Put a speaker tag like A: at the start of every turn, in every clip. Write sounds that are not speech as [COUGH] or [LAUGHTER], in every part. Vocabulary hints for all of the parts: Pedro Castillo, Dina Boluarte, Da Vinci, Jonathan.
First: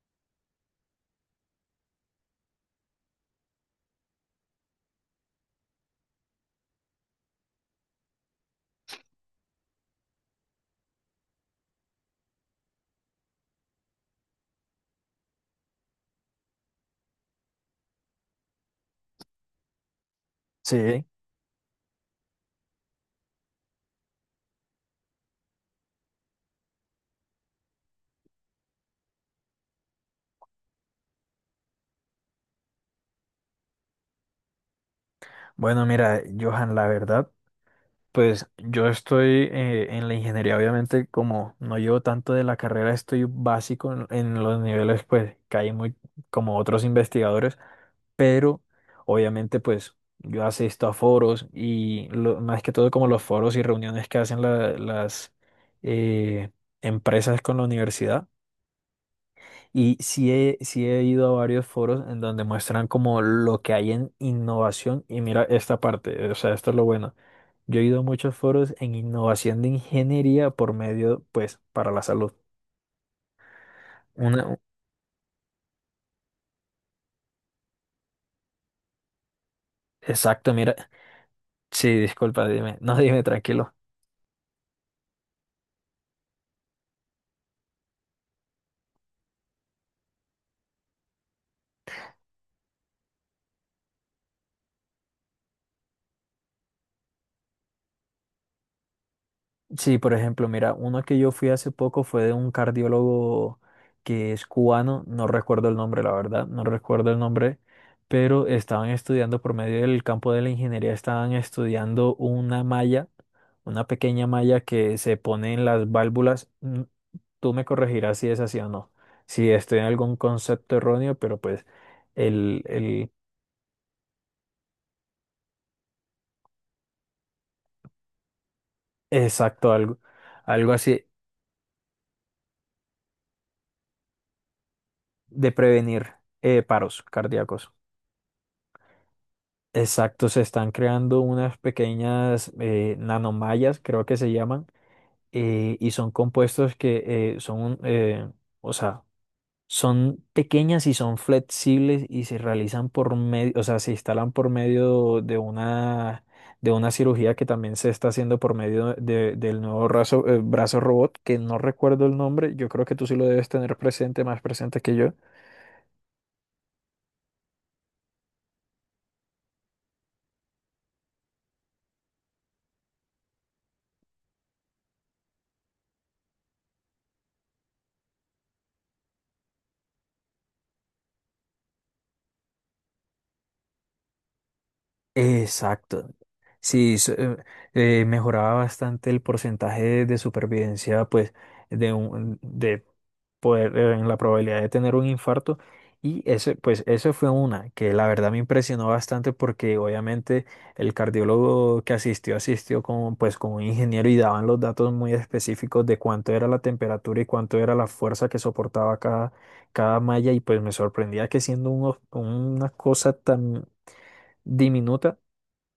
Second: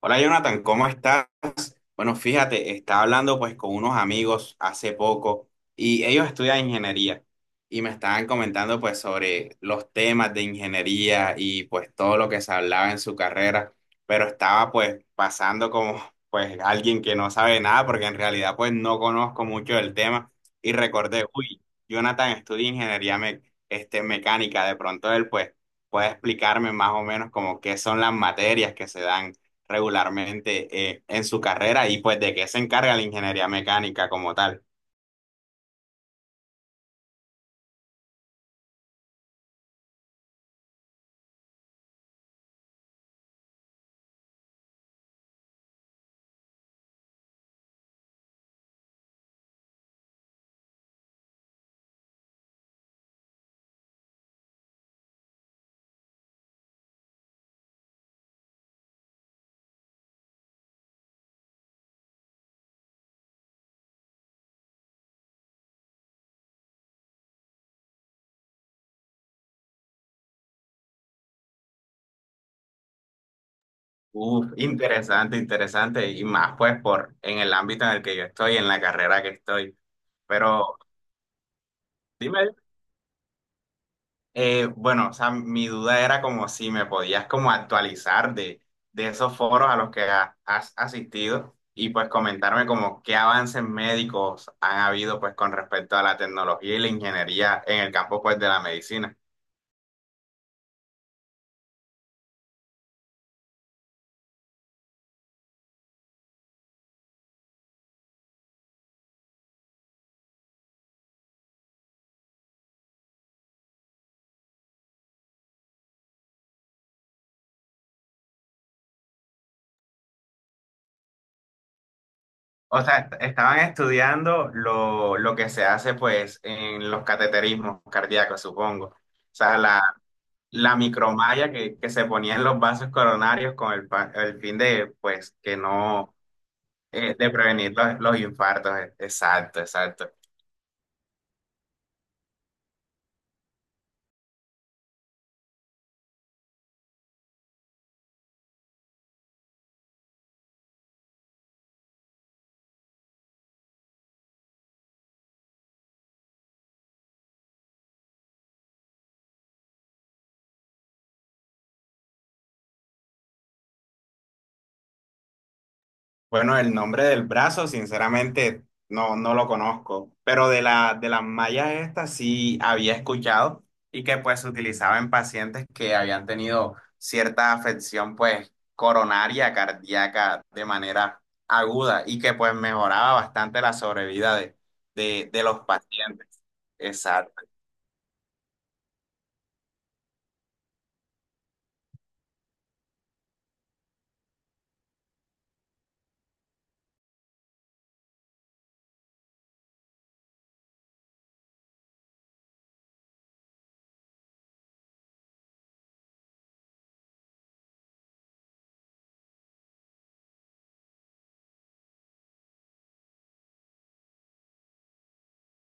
A: Hola, Jonathan, ¿cómo estás? Bueno, fíjate, estaba hablando pues con unos amigos hace poco y ellos estudian ingeniería y me estaban comentando pues sobre los temas de ingeniería y pues todo lo que se hablaba en su carrera, pero estaba pues pasando como [LAUGHS] pues alguien que no sabe nada porque en realidad pues no conozco mucho del tema y
B: Sí,
A: recordé, uy, Jonathan estudia ingeniería este, mecánica, de pronto él pues puede explicarme más o menos como qué son las materias que se dan regularmente en su carrera y pues de qué se encarga la ingeniería mecánica como tal.
B: bueno, mira, Johan, la verdad, pues yo estoy en la ingeniería, obviamente, como no llevo tanto de la carrera, estoy básico en los niveles, pues, que hay muy, como otros investigadores, pero obviamente, pues, yo asisto a foros y más que todo como los foros y reuniones que hacen las eh, empresas con la universidad. Y sí he ido a varios foros en donde muestran como lo que hay en innovación. Y mira esta parte, o sea, esto es lo bueno. Yo he ido a muchos foros en innovación de ingeniería por medio, pues, para la salud.
A: Uf,
B: Una,
A: interesante, interesante, y más pues por en el ámbito en el que yo estoy, en la carrera que estoy.
B: exacto, mira.
A: Pero
B: Sí, disculpa,
A: dime,
B: dime. No, dime, tranquilo.
A: bueno, o sea, mi duda era como si me podías como actualizar de esos foros a los que has asistido y pues comentarme como qué avances médicos han habido pues con respecto a la tecnología y la ingeniería en el campo pues de la medicina.
B: Sí, por ejemplo, mira, uno que yo fui hace poco fue de un cardiólogo que es cubano, no recuerdo el nombre, la verdad, no recuerdo el nombre, pero estaban estudiando por medio del campo de la ingeniería, estaban estudiando una malla, una pequeña malla que se pone en las válvulas. Tú me corregirás si es así o no, si estoy en algún concepto erróneo, pero pues el,
A: O sea,
B: el
A: estaban estudiando lo que se hace pues en los cateterismos cardíacos, supongo. O sea,
B: exacto, algo, algo
A: la
B: así
A: micromalla que se ponía en los vasos coronarios con el fin de pues
B: de
A: que
B: prevenir
A: no,
B: paros
A: de
B: cardíacos.
A: prevenir los infartos. Exacto, exacto.
B: Exacto, se están creando unas pequeñas nanomallas, creo que se llaman, y son compuestos que eh, son, eh, o sea, son pequeñas y son flexibles y se realizan por medio, o sea, se instalan por medio de una cirugía que también se está haciendo por medio del nuevo brazo, brazo robot, que no recuerdo el nombre, yo creo que tú sí lo debes tener presente, más presente que yo.
A: Bueno, el nombre del brazo, sinceramente, no, no lo conozco, pero de la, de las mallas estas sí había escuchado y que pues se utilizaba en pacientes que habían tenido cierta afección pues coronaria, cardíaca de manera aguda y que pues mejoraba bastante la sobrevida de los
B: Exacto.
A: pacientes.
B: Sí, so- eh,
A: Exacto.
B: Mejoraba bastante el porcentaje de supervivencia, pues, de poder, en la probabilidad de tener un infarto. Y ese, pues, eso fue una que la verdad me impresionó bastante porque obviamente el cardiólogo que asistió, asistió con, pues, con un ingeniero y daban los datos muy específicos de cuánto era la temperatura y cuánto era la fuerza que soportaba cada, cada malla. Y pues me sorprendía que siendo un, una cosa tan diminuta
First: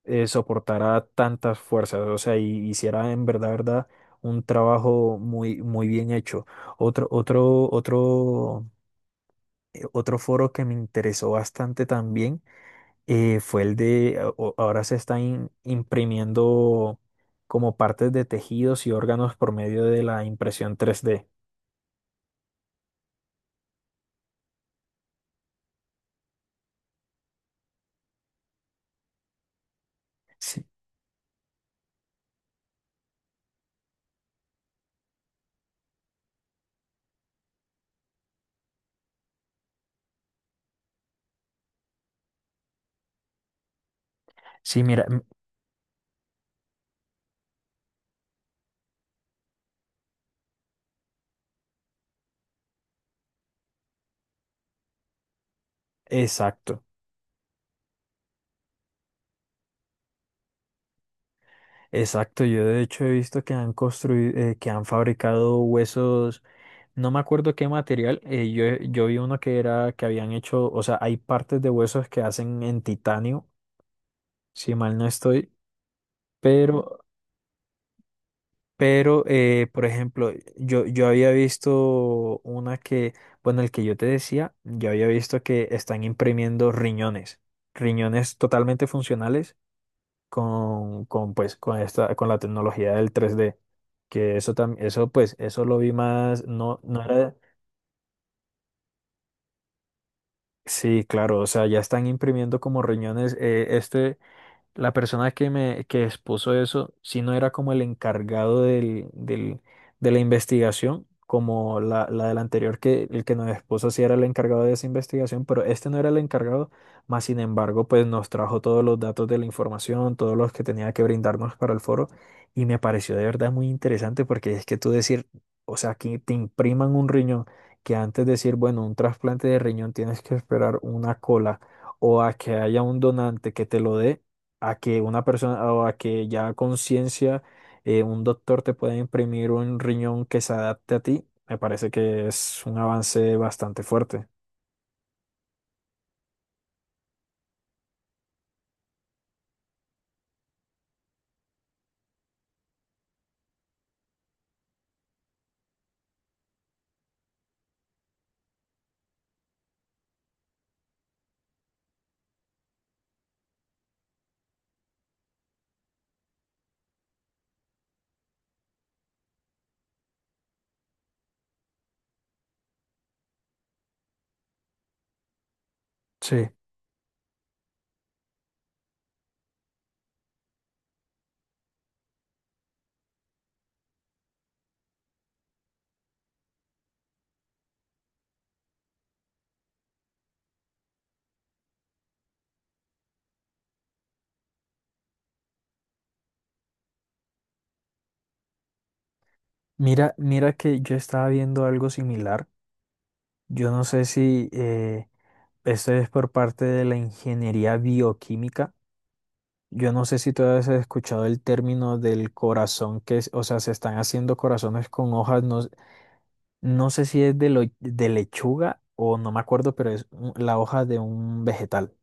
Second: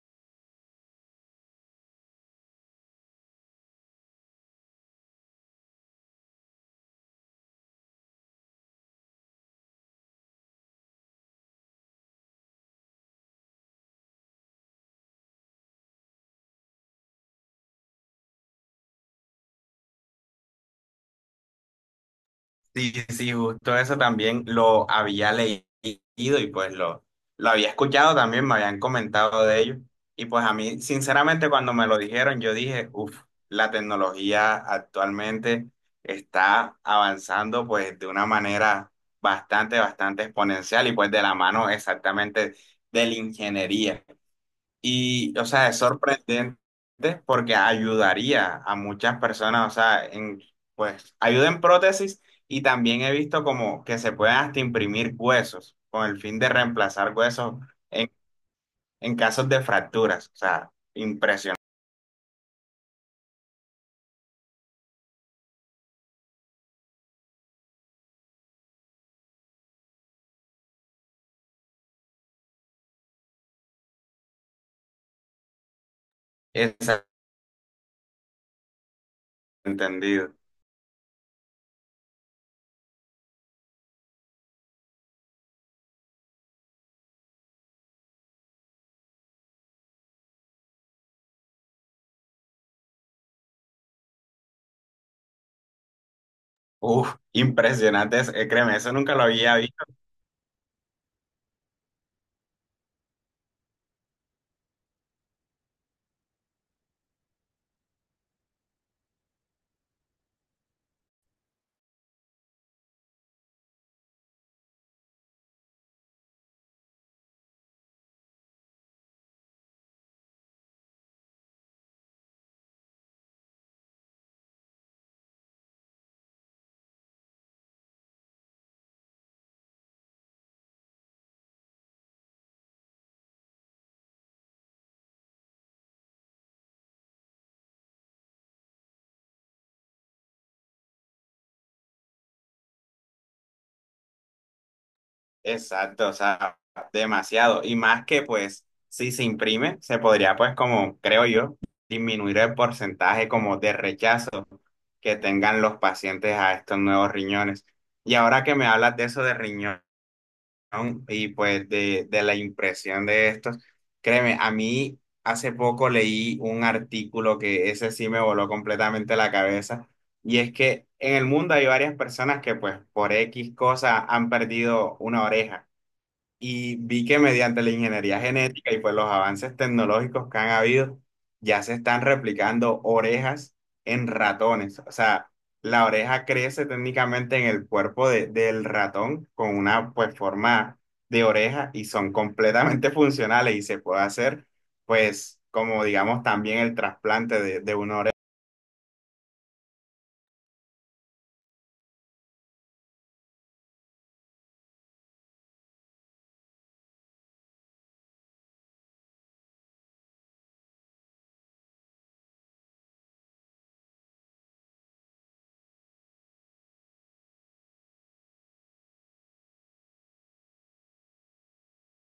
B: soportara tantas fuerzas, o sea, y hiciera en verdad, verdad, un trabajo muy, muy bien hecho. Otro, otro, otro, otro foro que me interesó bastante también fue el ahora se están imprimiendo como partes de tejidos y órganos por medio de la impresión 3D.
A: Sí, sí, justo eso también lo había leído y pues lo había escuchado también, me habían comentado de ello. Y pues a
B: Sí,
A: mí, sinceramente, cuando me lo dijeron, yo dije, uff, la tecnología actualmente está avanzando pues de una manera bastante, bastante exponencial y pues de la mano exactamente de la ingeniería.
B: sí, mira, mm,
A: Y, o sea, es sorprendente porque ayudaría a muchas personas, o sea, pues ayuda en prótesis y también he visto como que se pueden hasta imprimir huesos con el fin de
B: exacto.
A: reemplazar huesos en, en casos de fracturas, o sea, impresionante,
B: Exacto, yo de hecho he visto que han construido, que han fabricado huesos. No me acuerdo qué material. Yo vi uno que era que habían hecho, o sea, hay partes de huesos que hacen en titanio, si mal no estoy, pero,
A: ese
B: pero por ejemplo,
A: entendido.
B: yo había visto una que, bueno, el que yo te decía, yo había visto que están imprimiendo riñones, riñones totalmente funcionales pues, con esta, con la tecnología del tres d. Que eso también, eso pues, eso lo vi más, no, no
A: Uf,
B: era.
A: impresionante, créeme, eso nunca lo había visto.
B: Sí, claro, o sea, ya están imprimiendo como riñones. La persona que expuso eso, si no era como el encargado de la investigación, como la del anterior, que el que nos expuso sí era el encargado de esa investigación, pero este no era el encargado, más sin embargo, pues nos trajo todos los datos de la información, todos los que tenía que brindarnos para el foro, y me pareció de verdad muy interesante porque es que tú decir, o sea, que te impriman un riñón, que antes de decir, bueno, un trasplante de riñón tienes que esperar una cola o a que haya un donante que te lo dé a que una persona o a que ya a conciencia un doctor te pueda imprimir un riñón que se adapte a ti, me parece que es un avance bastante fuerte.
A: Exacto, o sea, demasiado. Y más que pues, si se imprime, se podría pues como, creo yo, disminuir el porcentaje como de rechazo que tengan los pacientes a estos nuevos riñones. Y ahora que me hablas de eso de riñón y pues de la impresión de estos, créeme, a mí hace poco leí un artículo que ese sí me voló completamente la cabeza. Y es que en el mundo hay varias personas que pues por X cosa han perdido una oreja.
B: Sí.
A: Y vi que mediante la ingeniería genética y pues los avances tecnológicos que han habido, ya se están replicando orejas en ratones. O sea, la oreja crece técnicamente en el cuerpo del ratón con una pues forma de oreja y son completamente [LAUGHS] funcionales y se puede hacer pues como digamos también el trasplante de una oreja.
B: Mira, mira que yo estaba viendo algo similar. Yo no sé si esto es por parte de la ingeniería bioquímica. Yo no sé si tú has escuchado el término del corazón que es, o sea, se están haciendo corazones con hojas, no, no sé si es de lechuga o no me acuerdo, pero es la hoja de un vegetal.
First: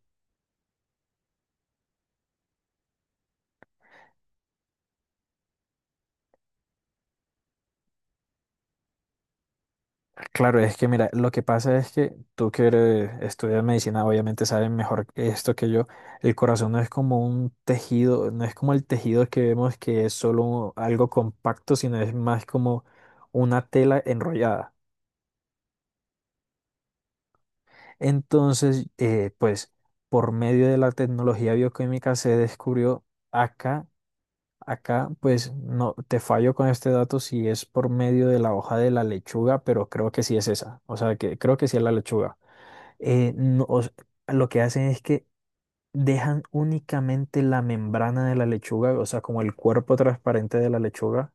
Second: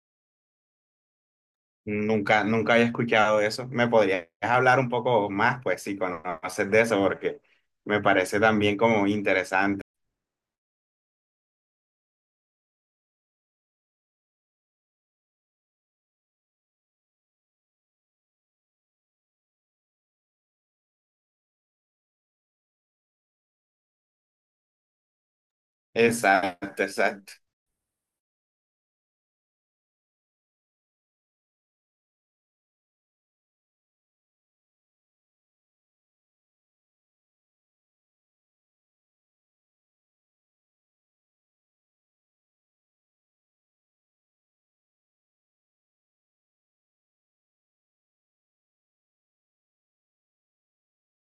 A: Nunca, nunca había escuchado eso. ¿Me podrías hablar un poco más, pues, si conoces de eso? Porque me parece también como interesante.
B: Claro, es que mira, lo que pasa es que tú estudias medicina, obviamente sabes mejor esto que yo. El corazón no es como un tejido, no es como el tejido que vemos que es solo algo compacto, sino es más como una tela enrollada.
A: Exacto, exacto.
B: Entonces, pues por medio de la tecnología bioquímica se descubrió acá. Acá, pues no te fallo con este dato si es por medio de la hoja de la lechuga, pero creo que sí es esa. O sea, que creo que sí es la lechuga. No, o s- Lo que hacen es que dejan únicamente la membrana de la lechuga, o sea, como el cuerpo transparente de la lechuga,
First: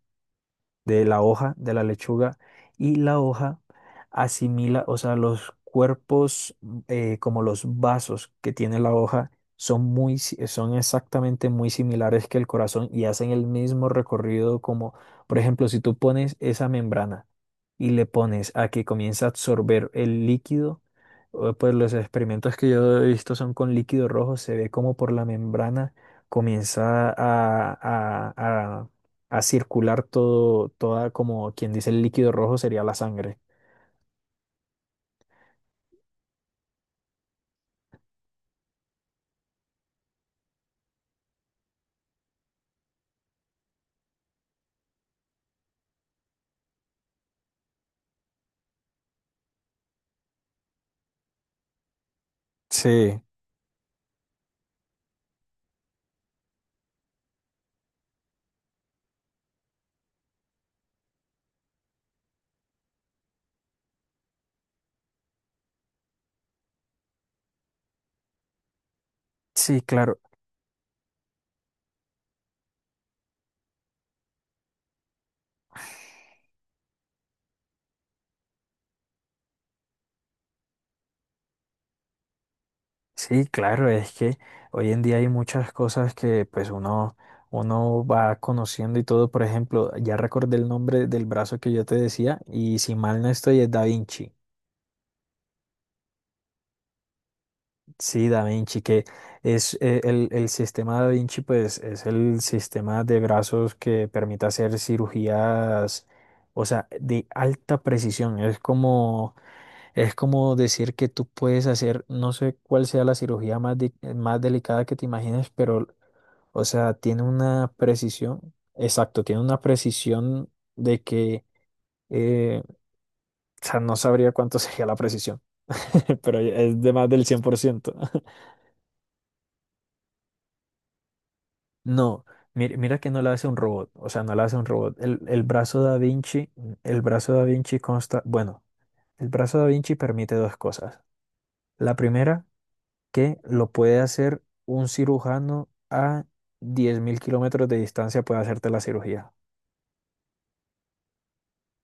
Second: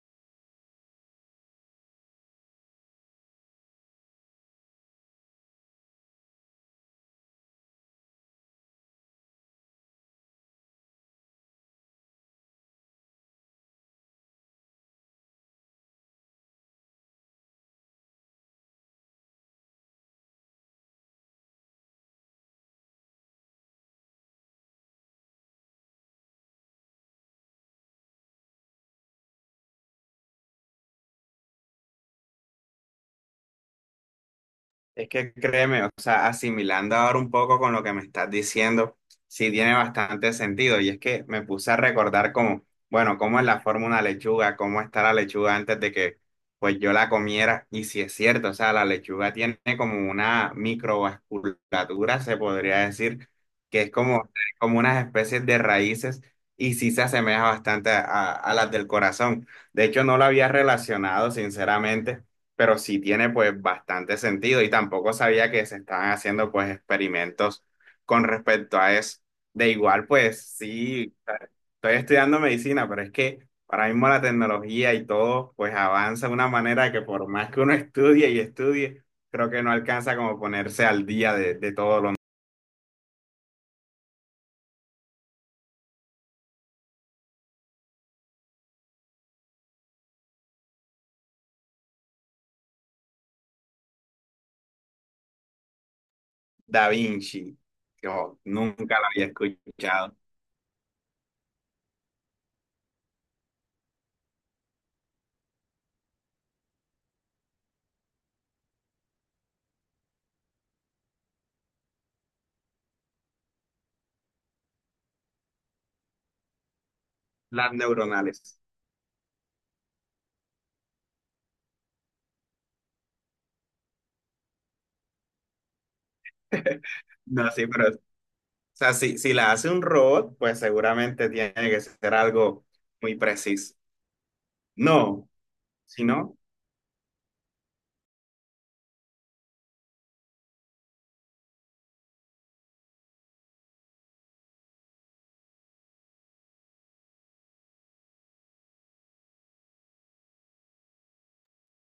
B: de la hoja, de la lechuga, y la hoja asimila, o sea, los cuerpos como los vasos que tiene la hoja son muy, si- son exactamente muy similares que el corazón y hacen el mismo recorrido como, por ejemplo, si tú pones esa membrana y le pones a que comience a absorber el líquido, o, pues los experimentos que yo he visto son con líquido rojo, se ve como por la membrana comienza a circular todo, toda, como quien dice el líquido rojo sería la sangre.
A: Es que créeme, o sea, asimilando ahora un poco con lo que me estás diciendo, sí tiene bastante sentido. Y es que me puse a recordar como, bueno, cómo es la forma de una lechuga, cómo está la lechuga antes de que pues yo la comiera. Y si es cierto, o sea, la lechuga tiene como una microvasculatura, se podría
B: Sí,
A: decir, que es como, como unas especies de raíces y sí se asemeja bastante a las del corazón. De hecho, no lo había relacionado, sinceramente, pero sí tiene pues bastante sentido y tampoco sabía que se estaban haciendo pues experimentos con respecto a eso. De
B: sí,
A: igual
B: claro,
A: pues sí, estoy estudiando medicina, pero es que ahora mismo la tecnología y todo pues avanza de una manera que por más que uno estudie y estudie, creo que no alcanza como ponerse al día de todo lo.
B: sí, claro, es que hoy en día hay muchas cosas que pues uno va conociendo y todo, por ejemplo, ya recordé el nombre del brazo que yo te decía y si mal no estoy es Da Vinci.
A: Da Vinci, que
B: Sí,
A: oh,
B: Da Vinci,
A: nunca
B: que
A: lo había
B: es
A: escuchado,
B: el sistema Da Vinci, pues es el sistema de brazos que permite hacer cirugías, o sea, de alta precisión. Es como es como decir que tú puedes hacer, no sé cuál sea la cirugía más delicada que te imagines, pero, o sea, tiene
A: las
B: una precisión,
A: neuronales.
B: exacto, tiene una precisión de que, eh, o sea, no sabría cuánto [LAUGHS] sería la precisión, [LAUGHS] pero es
A: [LAUGHS]
B: de más del cien
A: No,
B: por
A: sí, pero
B: ciento.
A: o
B: [LAUGHS]
A: sea, si, si la hace un robot, pues seguramente tiene que ser
B: No,
A: algo
B: mira, mira que
A: muy
B: no la hace un
A: preciso.
B: robot, o sea, no la hace un robot. El,
A: No,
B: el brazo Da
A: si no,
B: Vinci, el brazo Da Vinci consta, bueno, el brazo Da Vinci permite dos cosas. La primera que lo puede hacer un cirujano a 10.000 kilómetros de distancia, puede hacerte la cirugía.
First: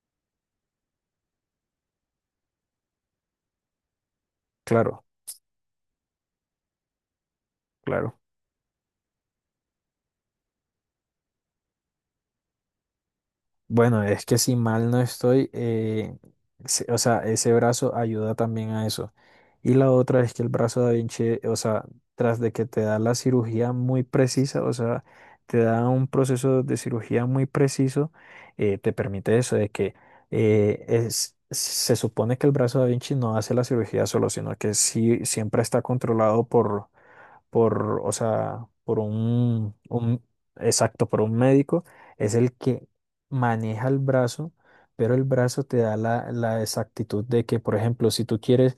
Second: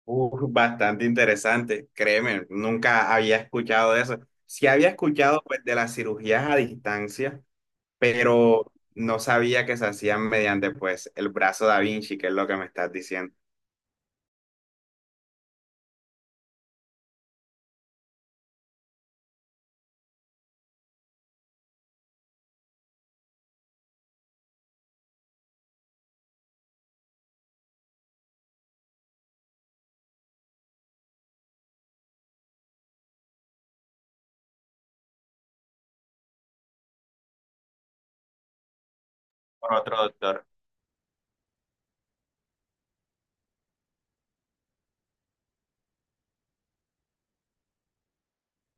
A: bastante interesante, créeme, nunca había escuchado de eso. Sí había
B: Claro,
A: escuchado pues, de las cirugías a distancia,
B: claro.
A: pero no sabía que se hacían mediante pues el brazo da Vinci, que es lo que me estás diciendo.
B: Bueno, es que si mal no estoy, o sea, ese brazo ayuda también a eso. Y la otra es que el brazo Da Vinci, o sea, tras de que te da la cirugía muy precisa, o sea, te da un proceso de cirugía muy preciso, te permite eso, de que se supone que el brazo Da Vinci no hace la cirugía solo, sino que sí siempre está controlado por, o sea,
A: Por otro
B: un,
A: doctor.
B: exacto, por un médico, es el que maneja el brazo, pero el brazo te da la exactitud de que, por ejemplo, si tú quieres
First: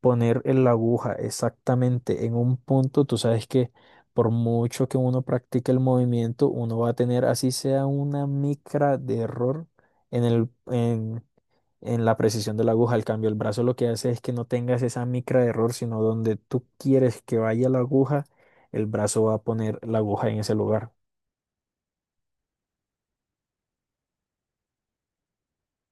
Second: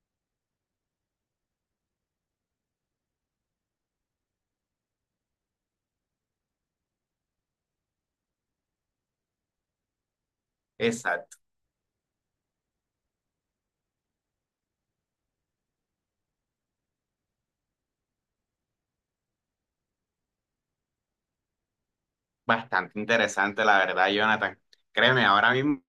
B: poner en la aguja exactamente en un punto, tú sabes que por mucho que uno practique el movimiento, uno va a tener, así sea una micra de error en el,
A: Exacto,
B: en la precisión de la aguja. Al cambio, el brazo lo que hace es que no tengas esa micra de error, sino donde tú quieres que vaya la aguja, el brazo va a poner la aguja en ese lugar.
A: bastante interesante, la verdad, Jonathan. Créeme, ahora mismo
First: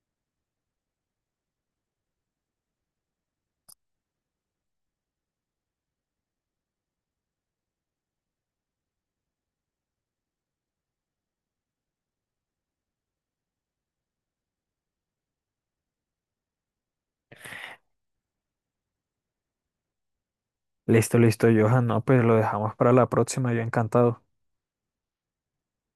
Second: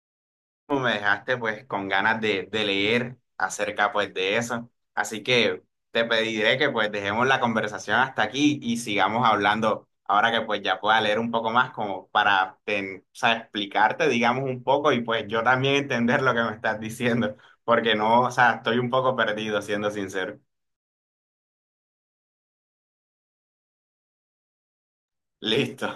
A: me dejaste pues con ganas de leer acerca pues de eso. Así que te pediré que pues dejemos la conversación hasta aquí y sigamos hablando ahora que pues ya pueda leer un poco más como para ten- o sea, explicarte digamos un poco y pues yo también entender lo que me estás diciendo porque no, o sea, estoy un poco perdido siendo sincero.
B: Listo, listo, Johan. No, pues lo dejamos para la próxima. Yo encantado.
A: Listo.